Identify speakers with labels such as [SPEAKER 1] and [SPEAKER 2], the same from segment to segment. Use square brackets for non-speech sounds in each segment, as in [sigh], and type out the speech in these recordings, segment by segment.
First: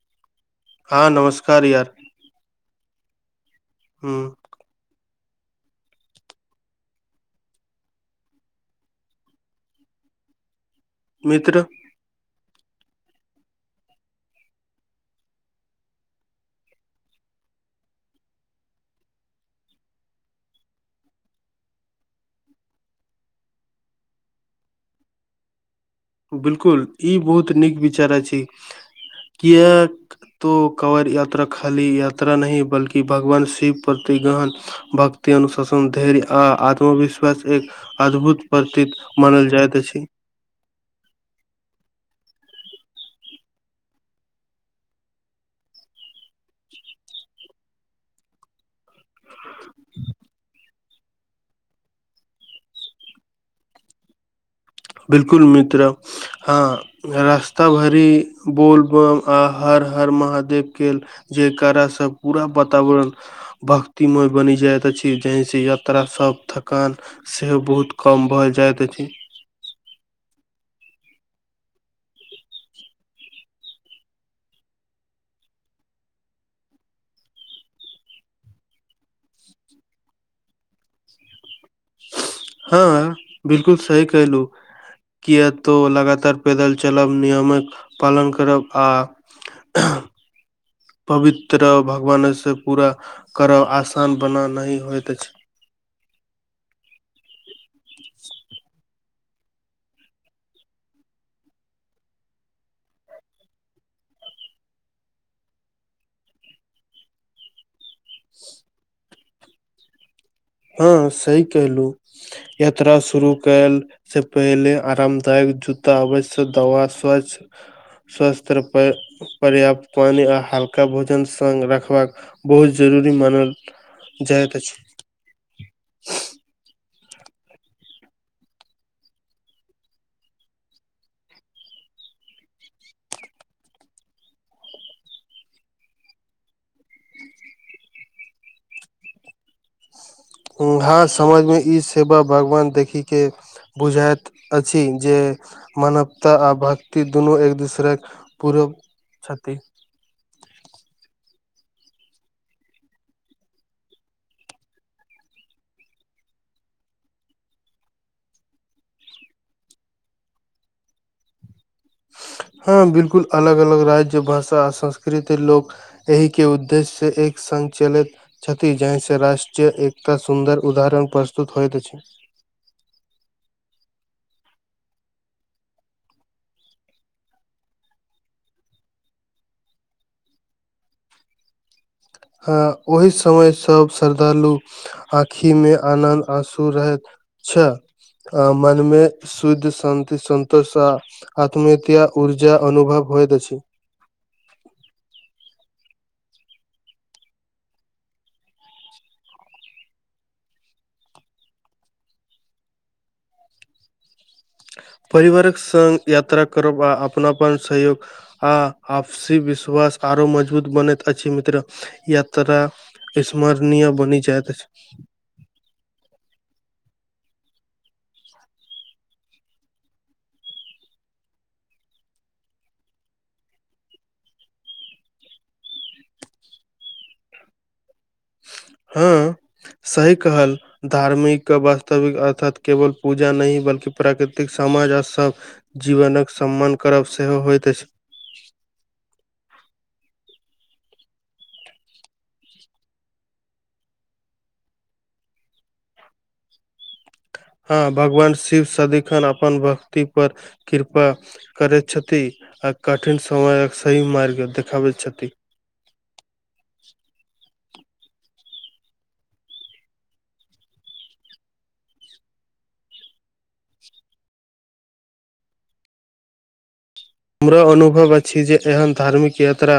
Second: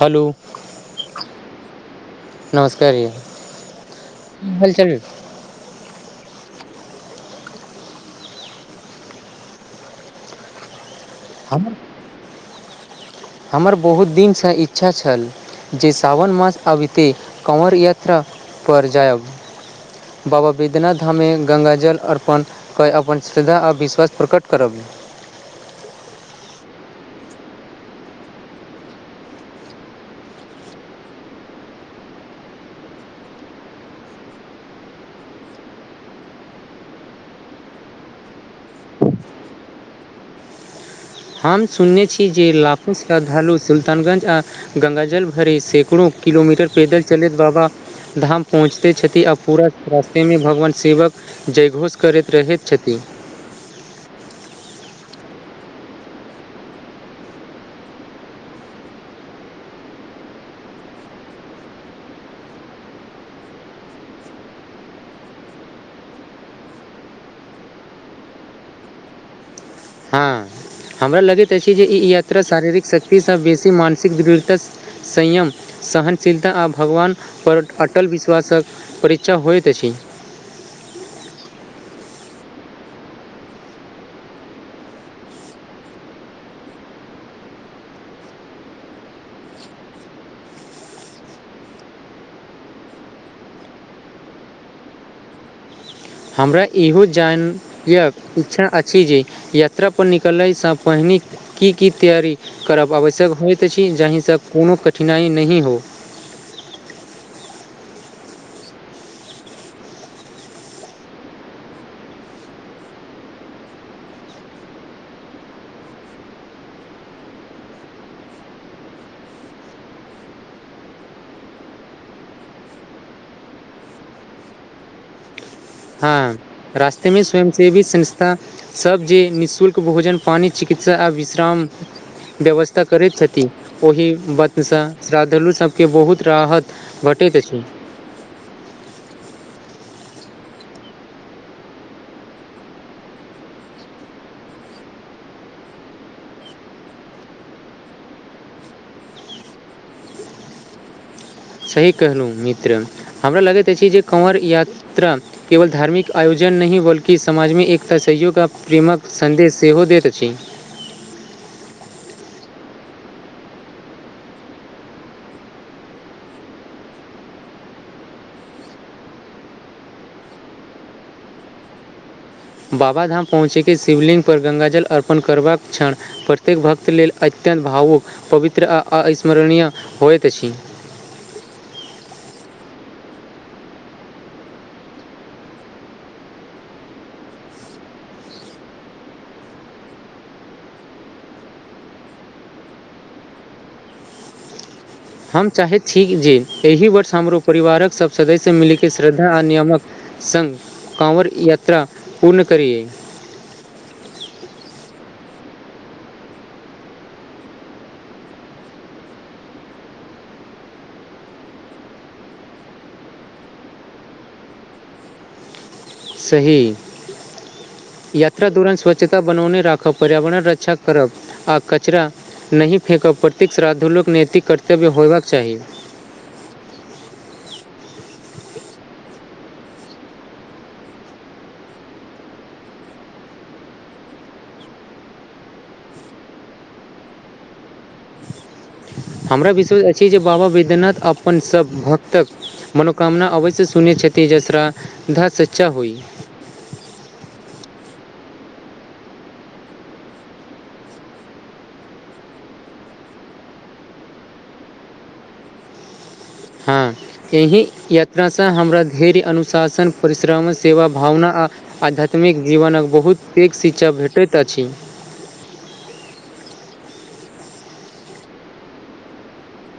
[SPEAKER 1] Hello
[SPEAKER 2] हँ नमस्कार यार।
[SPEAKER 1] नमस्कार
[SPEAKER 2] हूँ
[SPEAKER 1] भल चल
[SPEAKER 2] मित्र
[SPEAKER 1] हमर हमर बहुत दिनसँ इच्छा छल जे सावन मास आबिते काँवर यात्रापर जायब। बाबा बैद्यनाथ धाम मे गंगा जल अर्पण। के अपन श्रद्धा आ विश्वास प्रकट करब।
[SPEAKER 2] बिल्कूल ई बहुत नीक विचार अछी किए। तो कवर यात्रा खाली यात्रा नहि बल्कि भगवान शिव प्रति गहन। भक्ति अनुशासन धर्य आ आत्मविश्वास एक। अद्भुत प्रतीत मानल जाइत अछि।
[SPEAKER 1] हम सुनने छी। जे लाखूस श्रद्धालु सुल्तानगञ्ज आ गंगा जल भरे सैकड़ो किलोमीटर पैदल चलैत बाबा धाम पर। पहुँचतै छथि आ पूरा रास्तेमे भगवान शिवक जय घोष करैत रहैत छथि।
[SPEAKER 2] बिल्कूल मित्र हँ रास्ता भरि बोलबम आ हर हर महादेवके। जे करासँ पूरा वातावरण। भक्तिमय बनि जाइत अछि। जी से यात्रा सभ थकान सेहो बहुत कम भऽ जाइत अछि।
[SPEAKER 1] हँ हमरा लगैत अछि। जे ई यात्रा शारीरिक शक्तिसँ बेसी मानसिक दृढ़ता। संयम सहनशीलता आ भगवानपर अटल विश्वासक परीक्षा होइत अछि।
[SPEAKER 2] हँ बिल्कूल सही कलहु कए तो लगातार पैदल चलब नियमक पालन करब आ। आ [inaudible] पवित्र भगवानेसँ पूरा करब आसान बना नहि होइत अछि
[SPEAKER 1] हमरा इहो जान य इच्छा अछि जे यात्रा परर निकलयसँ पहिने की की तैयरी करब आवश्यक होइत अछि जाहिसँ कोनो कठिनाइ नहि हो
[SPEAKER 2] [unintelligible] हँ सही कलहुँ यात्रा शुरू कयल से पहिले आरामदायक जूता अवश्य दवा स्वच्छ स्वास्थ्य पर पर्याप्त पानी आ हल्का भोजन स रखबाक बहुत जरूरी मानल जायत छै
[SPEAKER 1] हँ रास्ते मे स्वयं सेवी संस्था सभ जे निःशुल्क भोजन पानि चिकित्सा आ विश्राम व्यवस्था करैत छथिन ओहि वतसँ श्रद्धालु सभके बहुत राहत भटैत अछि
[SPEAKER 2] हँ समझमे ई सेवा भगवान देखिक के बुझाइत अछि जे मानवता आ भक्ति दुनू एक दोसरक पूरव छथिति
[SPEAKER 1] सही कहलौं मित्र हमरा लगैत अछि जे कँवर यात्रा केवल धार्मिक आयोजन नहि बल्कि समाजमे एकता सहयोग आ प्रेमक सन्देश सेहो दैत अछि
[SPEAKER 2] हँ बिलकुल अलग अलग राज्य भाषा आ संस्कृति लोक एहि के उद्देश्य एक संचलित छथि जाहि से राष्ट्रीय एकता सुन्दर उदाहरण प्रस्तुत होइत अछि
[SPEAKER 1] बाबाधाम पहुँचैके शिवलिङ्गपर गङ्गााजल अर्पण करबाक क्षण प्रत्येक भक्त लेल अत्यन्त भावुक पवित्र आ अस्मरणीय होइत अछि
[SPEAKER 2] हँ ओहि समय सभ श्रद्धालु आँखि में आनन्द आंसु रहैत छा आहां मनेमे सुध शान्ति संतोष आ आत्मएता ऊर्जा अनुभव होएत अछि
[SPEAKER 1] हम चाहैत छी जे एहि वर्ष हमरो परिवारक सभ सदस्य मिलके श्रद्धा आ नियमक संग काँवर यात्रा पूर्ण करिए
[SPEAKER 2] परिवारक सङ्ग यात्रा करब आ अपनापन सहयोग आ आपसी विश्वास आरो मजबूत बनैत अछि मित्र यात्रा सामरणीय बनि जाइत अछि
[SPEAKER 1] सही यात्रा दौरान स्वच्छता बनौने राखब पर्यावरण रक्षा करब आ कचरा नहि फेकब प्रत्येक श्राद्धलुक नैतिक कर्तव्य होयबाक चाही
[SPEAKER 2] हँ सही कहल धार्मिक वास्तविक अर्थात केवल पूजा नहि बल्कि प्राकृतिक समाज आ सब जीवनक सम्मान करब सेहो होइत अछि
[SPEAKER 1] हमरा विश्वास अछि जे बाबा बैद्यनाथ अपन सभ भक्तक मनोकामना अवश्य सुनै छथि जे श्रद्धा सच्चा होइ
[SPEAKER 2] हँ भगवान शिव सदिखन अपन भक्तिपर कृपा करैत छथि आ कठिन समयक सही मार्ग देखाबैत छथि
[SPEAKER 1] हां एहि यात्रासँ हमरा धैर्य अनुशासन परिश्रम सेवा भावना आ आध्यात्मिक जीवनक बहुत पैघ शिक्षा भेटैत अछि
[SPEAKER 2] हमरो अनुभव अछि जे एहन धार्मिक यात्रा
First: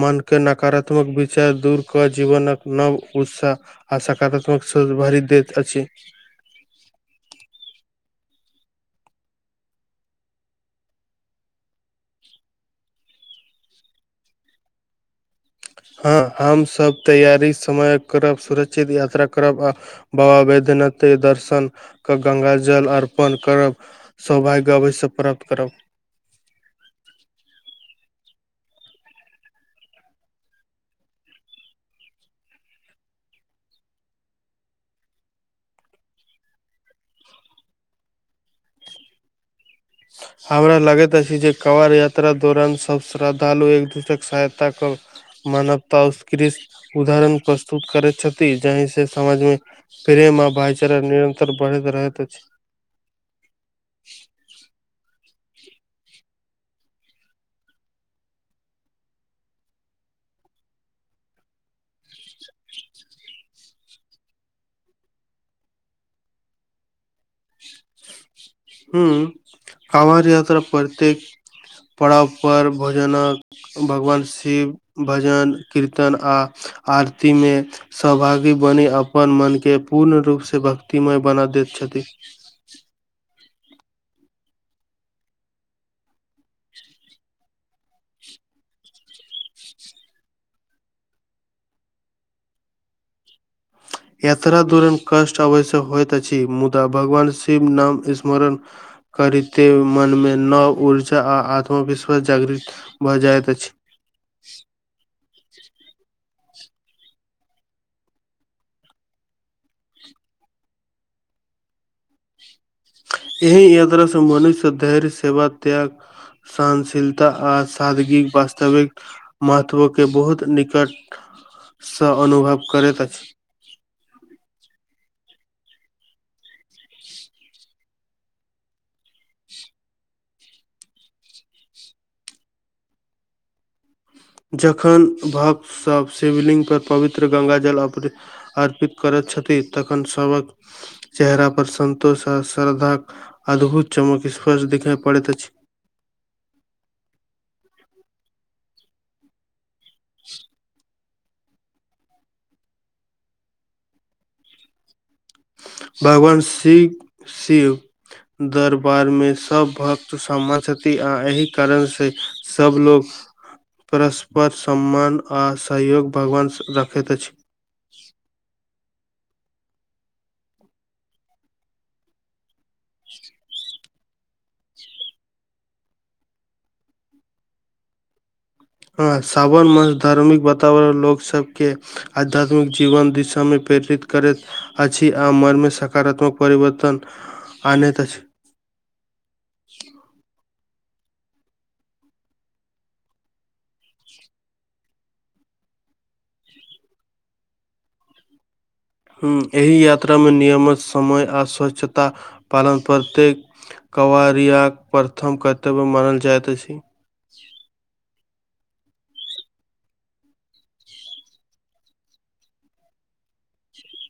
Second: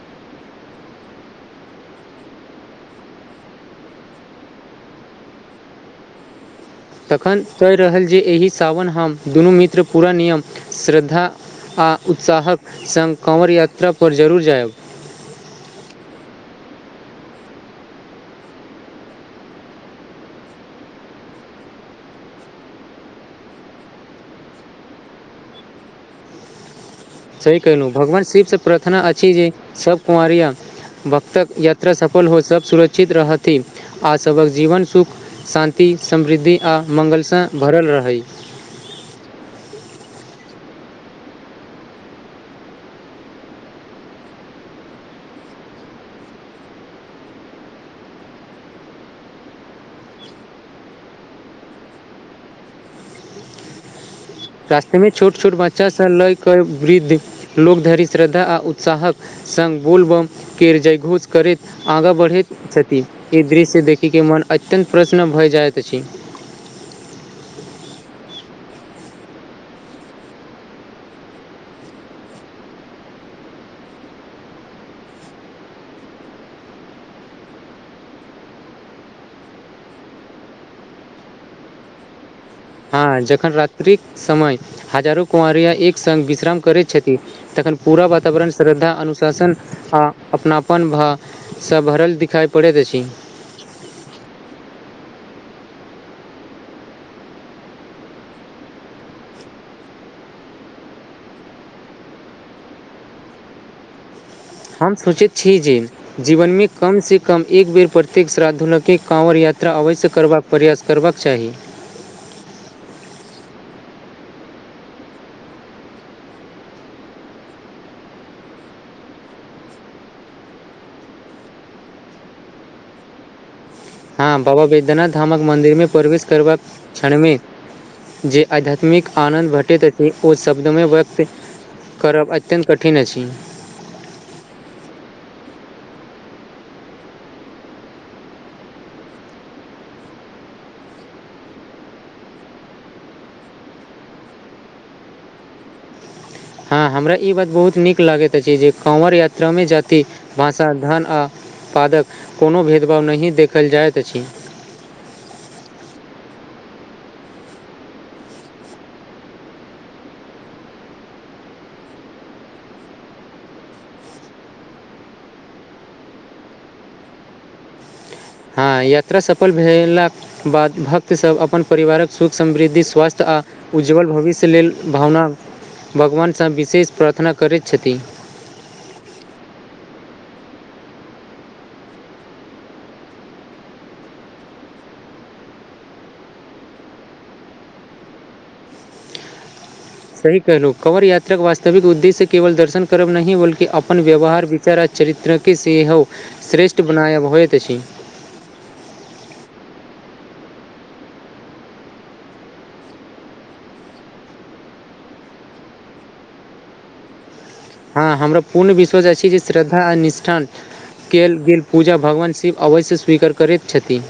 [SPEAKER 2] मनके नकारात्मक विचार दूर कऽ जीवनक नव उत्साह आ सकारात्मक सोच भरि दैत अछि
[SPEAKER 1] तखन कहि रहल जे एहि सावन हम दुनू मित्र पूरा नियम श्रद्धा। आ उत्साहक सङ्ग काँवर यात्रापर जरूर जायब।
[SPEAKER 2] हँ हमसभ तैयारी समय करब सुरक्षित यात्रा करब आ बाबा बैद्यनाथे दर्शन कर गङ्ंगा जल अर्पन करब। सौभाग्य अवश्य प्राप्त करब।
[SPEAKER 1] सही कहलौं भगवान शिवसँ प्रार्थना अछि। जे सभ कंवरिया भक्तक यात्रा सफल हो सभ सुरक्षित रहथि आ सभक जीवन सुख। शान्ति, समृद्धि, आ मंगलस भरल रहै
[SPEAKER 2] स [inaudible] हमरा लगैत अछि जे कांवड़ यात्राक दौरान सभ श्रद्धालु एक दोसराकेँ सहायता करथि। मानवताक उत्कृष्ट उदाहरण प्रस्तुत करैत छथि, जाहिसँ समाजमे प्रेम आ भाइचाराक भावना निरन्तर बढ़ैत रहैत अछि।
[SPEAKER 1] रास्तामे छोट छोट बच्चासभ लऽ कऽ वृद्ध लोक धरि श्रद्धा आ उत्साहक संग बोलबम के जयघोष करैत। आगाँ बढ़ैत छथि, ई दृश्य देखि कऽ मन अत्यन्त प्रसन्न भऽ जाइत अछि।
[SPEAKER 2] हँ, कांवड़ यात्राक प्रत्येक पड़ाव पर भोजनक भगवान शिव भजन कीर्तन आ आरती मे सहभागी बनि अपन मनकेँ पूर्ण रूपसँ भक्तिमय बना दैत छथि।
[SPEAKER 1] हँ, जखन रात्रिक समय हजारो कँवरिया एक सङ्ग विश्राम करैत छथि। तखन पूरा वातावरण श्रद्धा, अनुशासन आ अपनापनसँ भऽ सभ भरल दिखाइ पड़ैत अछि।
[SPEAKER 2] यात्रा दरान कष्ट अवश्य होयइत अछि। मुदा भगवान शिव नाम स्मरण करिते मनमे नव ऊर्जा आ आत्मविश्वास जागृत भऽ जाइत अछि।
[SPEAKER 1] हम सोचैत छी। जे जीवनमे कम सँ कम एक बेर प्रत्येक श्रद्धालुकेँ काँवर यात्रा अवश्य करबाक चाही। प्रयास करबाक चाही।
[SPEAKER 2] एहि यात्रा से मनुष्य धैर्य सेवा त्याग सहनशीलता आ सादगिक वास्तविक महत्वके बहुत निकटसँ अनुभव करैत अछि।
[SPEAKER 1] हँ बाबा बैद्यनाथ धामक मन्दिरमे प्रवेश करबाक क्षणमे जे आध्यात्मिक आनन्द भेटैत अछि, ओ शब्दमे व्यक्त करब अत्यन्त कठिन अछि।
[SPEAKER 2] जखन भक्तसभ शिवलिंग पर पवित्र गङ्गाजल अर्पित अर्पित करैत छथि, तखन सभहक चेहरापर सन्तोष आ श्रद्धाक अद्भुत चमक स्पष्ट देखाइ पड़ैत अछि।
[SPEAKER 1] हँ, हमरा ई बात बहुत नीक लगैत अछि जे काँवर यात्रामे जाति, भाषा, धन आ उत्पन्नक कोनो भेदभाव नहि देखल जाइत अछि।
[SPEAKER 2] भगवान शिव शिव। दरबारमे सभ भक्त समान छथि, आ एहि कारणसँ सभ लोग परस्पर, सम्मान आ सहयोग भगवान रखैत अछि।
[SPEAKER 1] हँ, यात्रा सफल भेलाक बाद भक्तसभ अपन परिवारक सुख समृद्धि स्वास्थ्य आ उज्ज्वल भविष्य लेल भगवानसँ विशेष प्रार्थना करैत छथि।
[SPEAKER 2] हँ, सावन मासक धार्मिक वातावरण लोकसभकेँ आध्यात्मिक जीवन दिशामे प्रेरित करैत अछि आ मनमे सकारात्मक परिवर्तन आनत छै।
[SPEAKER 1] सही कहलहुँ। काँवर यात्राक वास्तविक उद्देश्य केवल दर्शन करब नहि, बल्कि अपन व्यवहार चारित्रिक चरित्रके सेहो श्रेष्ठ बनाय होइत अछि।
[SPEAKER 2] हँ, एहि यात्रामे नियमित समय आ स्वच्छताक पालन प्रत्येक कँवरियाक प्रथम कर्तव्य मानल जाइत अछि।
[SPEAKER 1] हँ हमरा पूर्ण विश्वास अछि जे श्रद्धा आ निष्ठान कयल गेल पूजा भगवान शिव अवश्य स्वीकार करैत छथिन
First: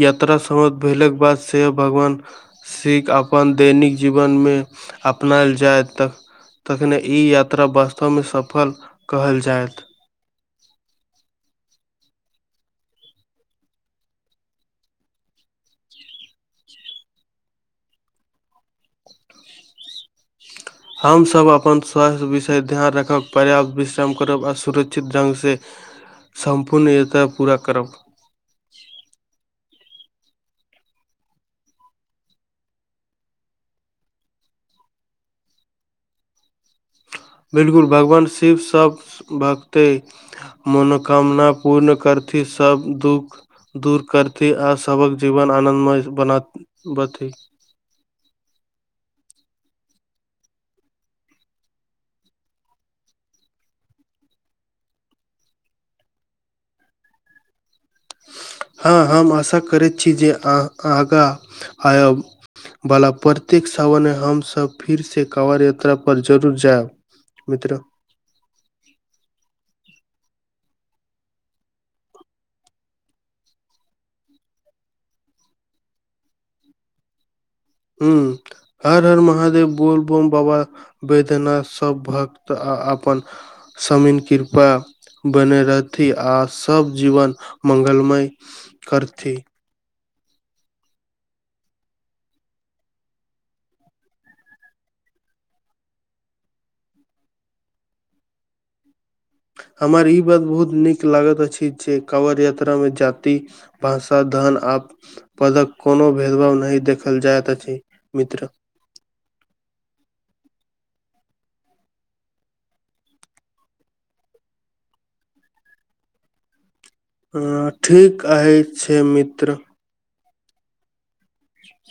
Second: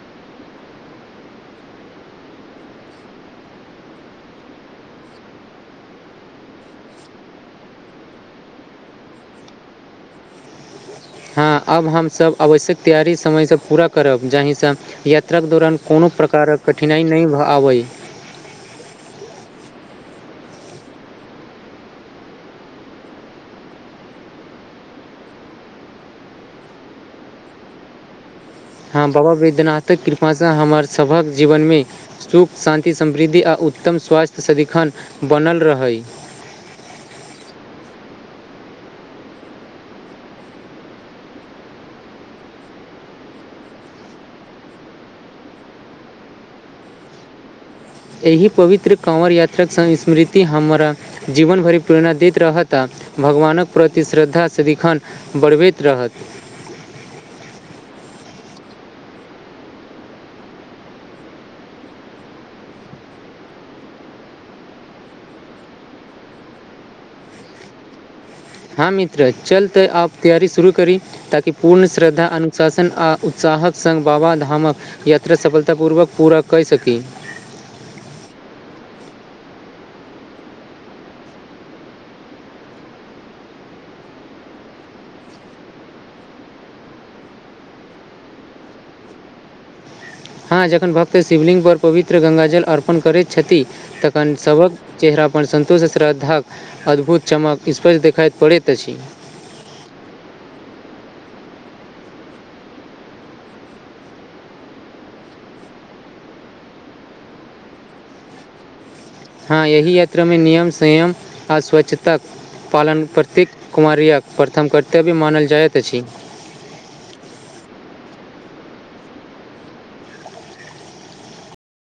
[SPEAKER 2] यात्रा समाप्त भेलाके बाद से भगवान सीख अपन दैनिक जीवनमे अपनायल जाय तऽ तखने ई यात्रा वास्तवमे सफल कहल जायत
[SPEAKER 1] हँ अब हमसब आवश्यक तैयारी समयसँ पूरा करब जाहिसँ यात्राके दौरान कोनो प्रकारक कठिनाइ नहि भऽ आबय
[SPEAKER 2] हमसभ अपन स्वास्थ्य विषय ध्यान रखब पर्याप्त विश्राम करब आ सुरक्षित ढङ्गसँ सम्पूर्ण यात्रा पूरा करब
[SPEAKER 1] हँ बाबा बैद्यनाथक कृपासँ हमर सभक जीवनमे सुख शान्ति समृद्धि आ उत्तम स्वास्थ्य सदिखन बनल रहै
[SPEAKER 2] बिलकुल भगवान शिवसभ भगतै मनोकामना पूर्ण करथि सभ दुःख दूर करथि आ सभक जीवन आनन्दमय बना बथि
[SPEAKER 1] एहि पवित्र काँंवर यात्राक स्मृति हमरा जीवन भरि प्रेरणा दैत रहता भगवानक प्रति श्रद्धा सदिखन बढ़बैत रहत
[SPEAKER 2] हँ हम आशा करैत छी जे अहाँ आगाँ आयब बला प्रत्येक सावन मे हमसब फिर से कवड़ यात्रा पर जरूर जायब मित्र
[SPEAKER 1] हँ मित्र चल त आब तैयारी शुरू करी ताकि पूर्ण श्रद्धा अनुशासन आ उत्साहक संग बाबा धामक यात्रा सफलता पूर्वक पूरा कैर सकी
[SPEAKER 2] ह्म हर हर महादेव बोल बम बाबा वेद्यनाथ सभ भक्त आ अपन समीन कृपा बने रहथि आ सब जीवन मंगलमय करथि
[SPEAKER 1] हँ जखन भक्त शिवलिंग पर पवित्र गंगाजल अर्पण करैत छथि तखन सभक चेहरा पर संन्तोष आ श्रद्धाक अद्भुत चमक स्पष्ट देखाइत पड़ैत अछि
[SPEAKER 2] हमर ई बात बहुत नीक लागैत अछि जे काँवर यात्रामे जाति पर साधन आ पदक कोनो भेदभाव नहि देखल जाइत अछि मित्र
[SPEAKER 1] हँ यही यात्रा में नियम संयम आ स्वच्छता पालन प्रतीक कुमारे प्रथम कर्तव्य मानल जाइत अछि
[SPEAKER 2] हाँ ठीक आ छै मित्र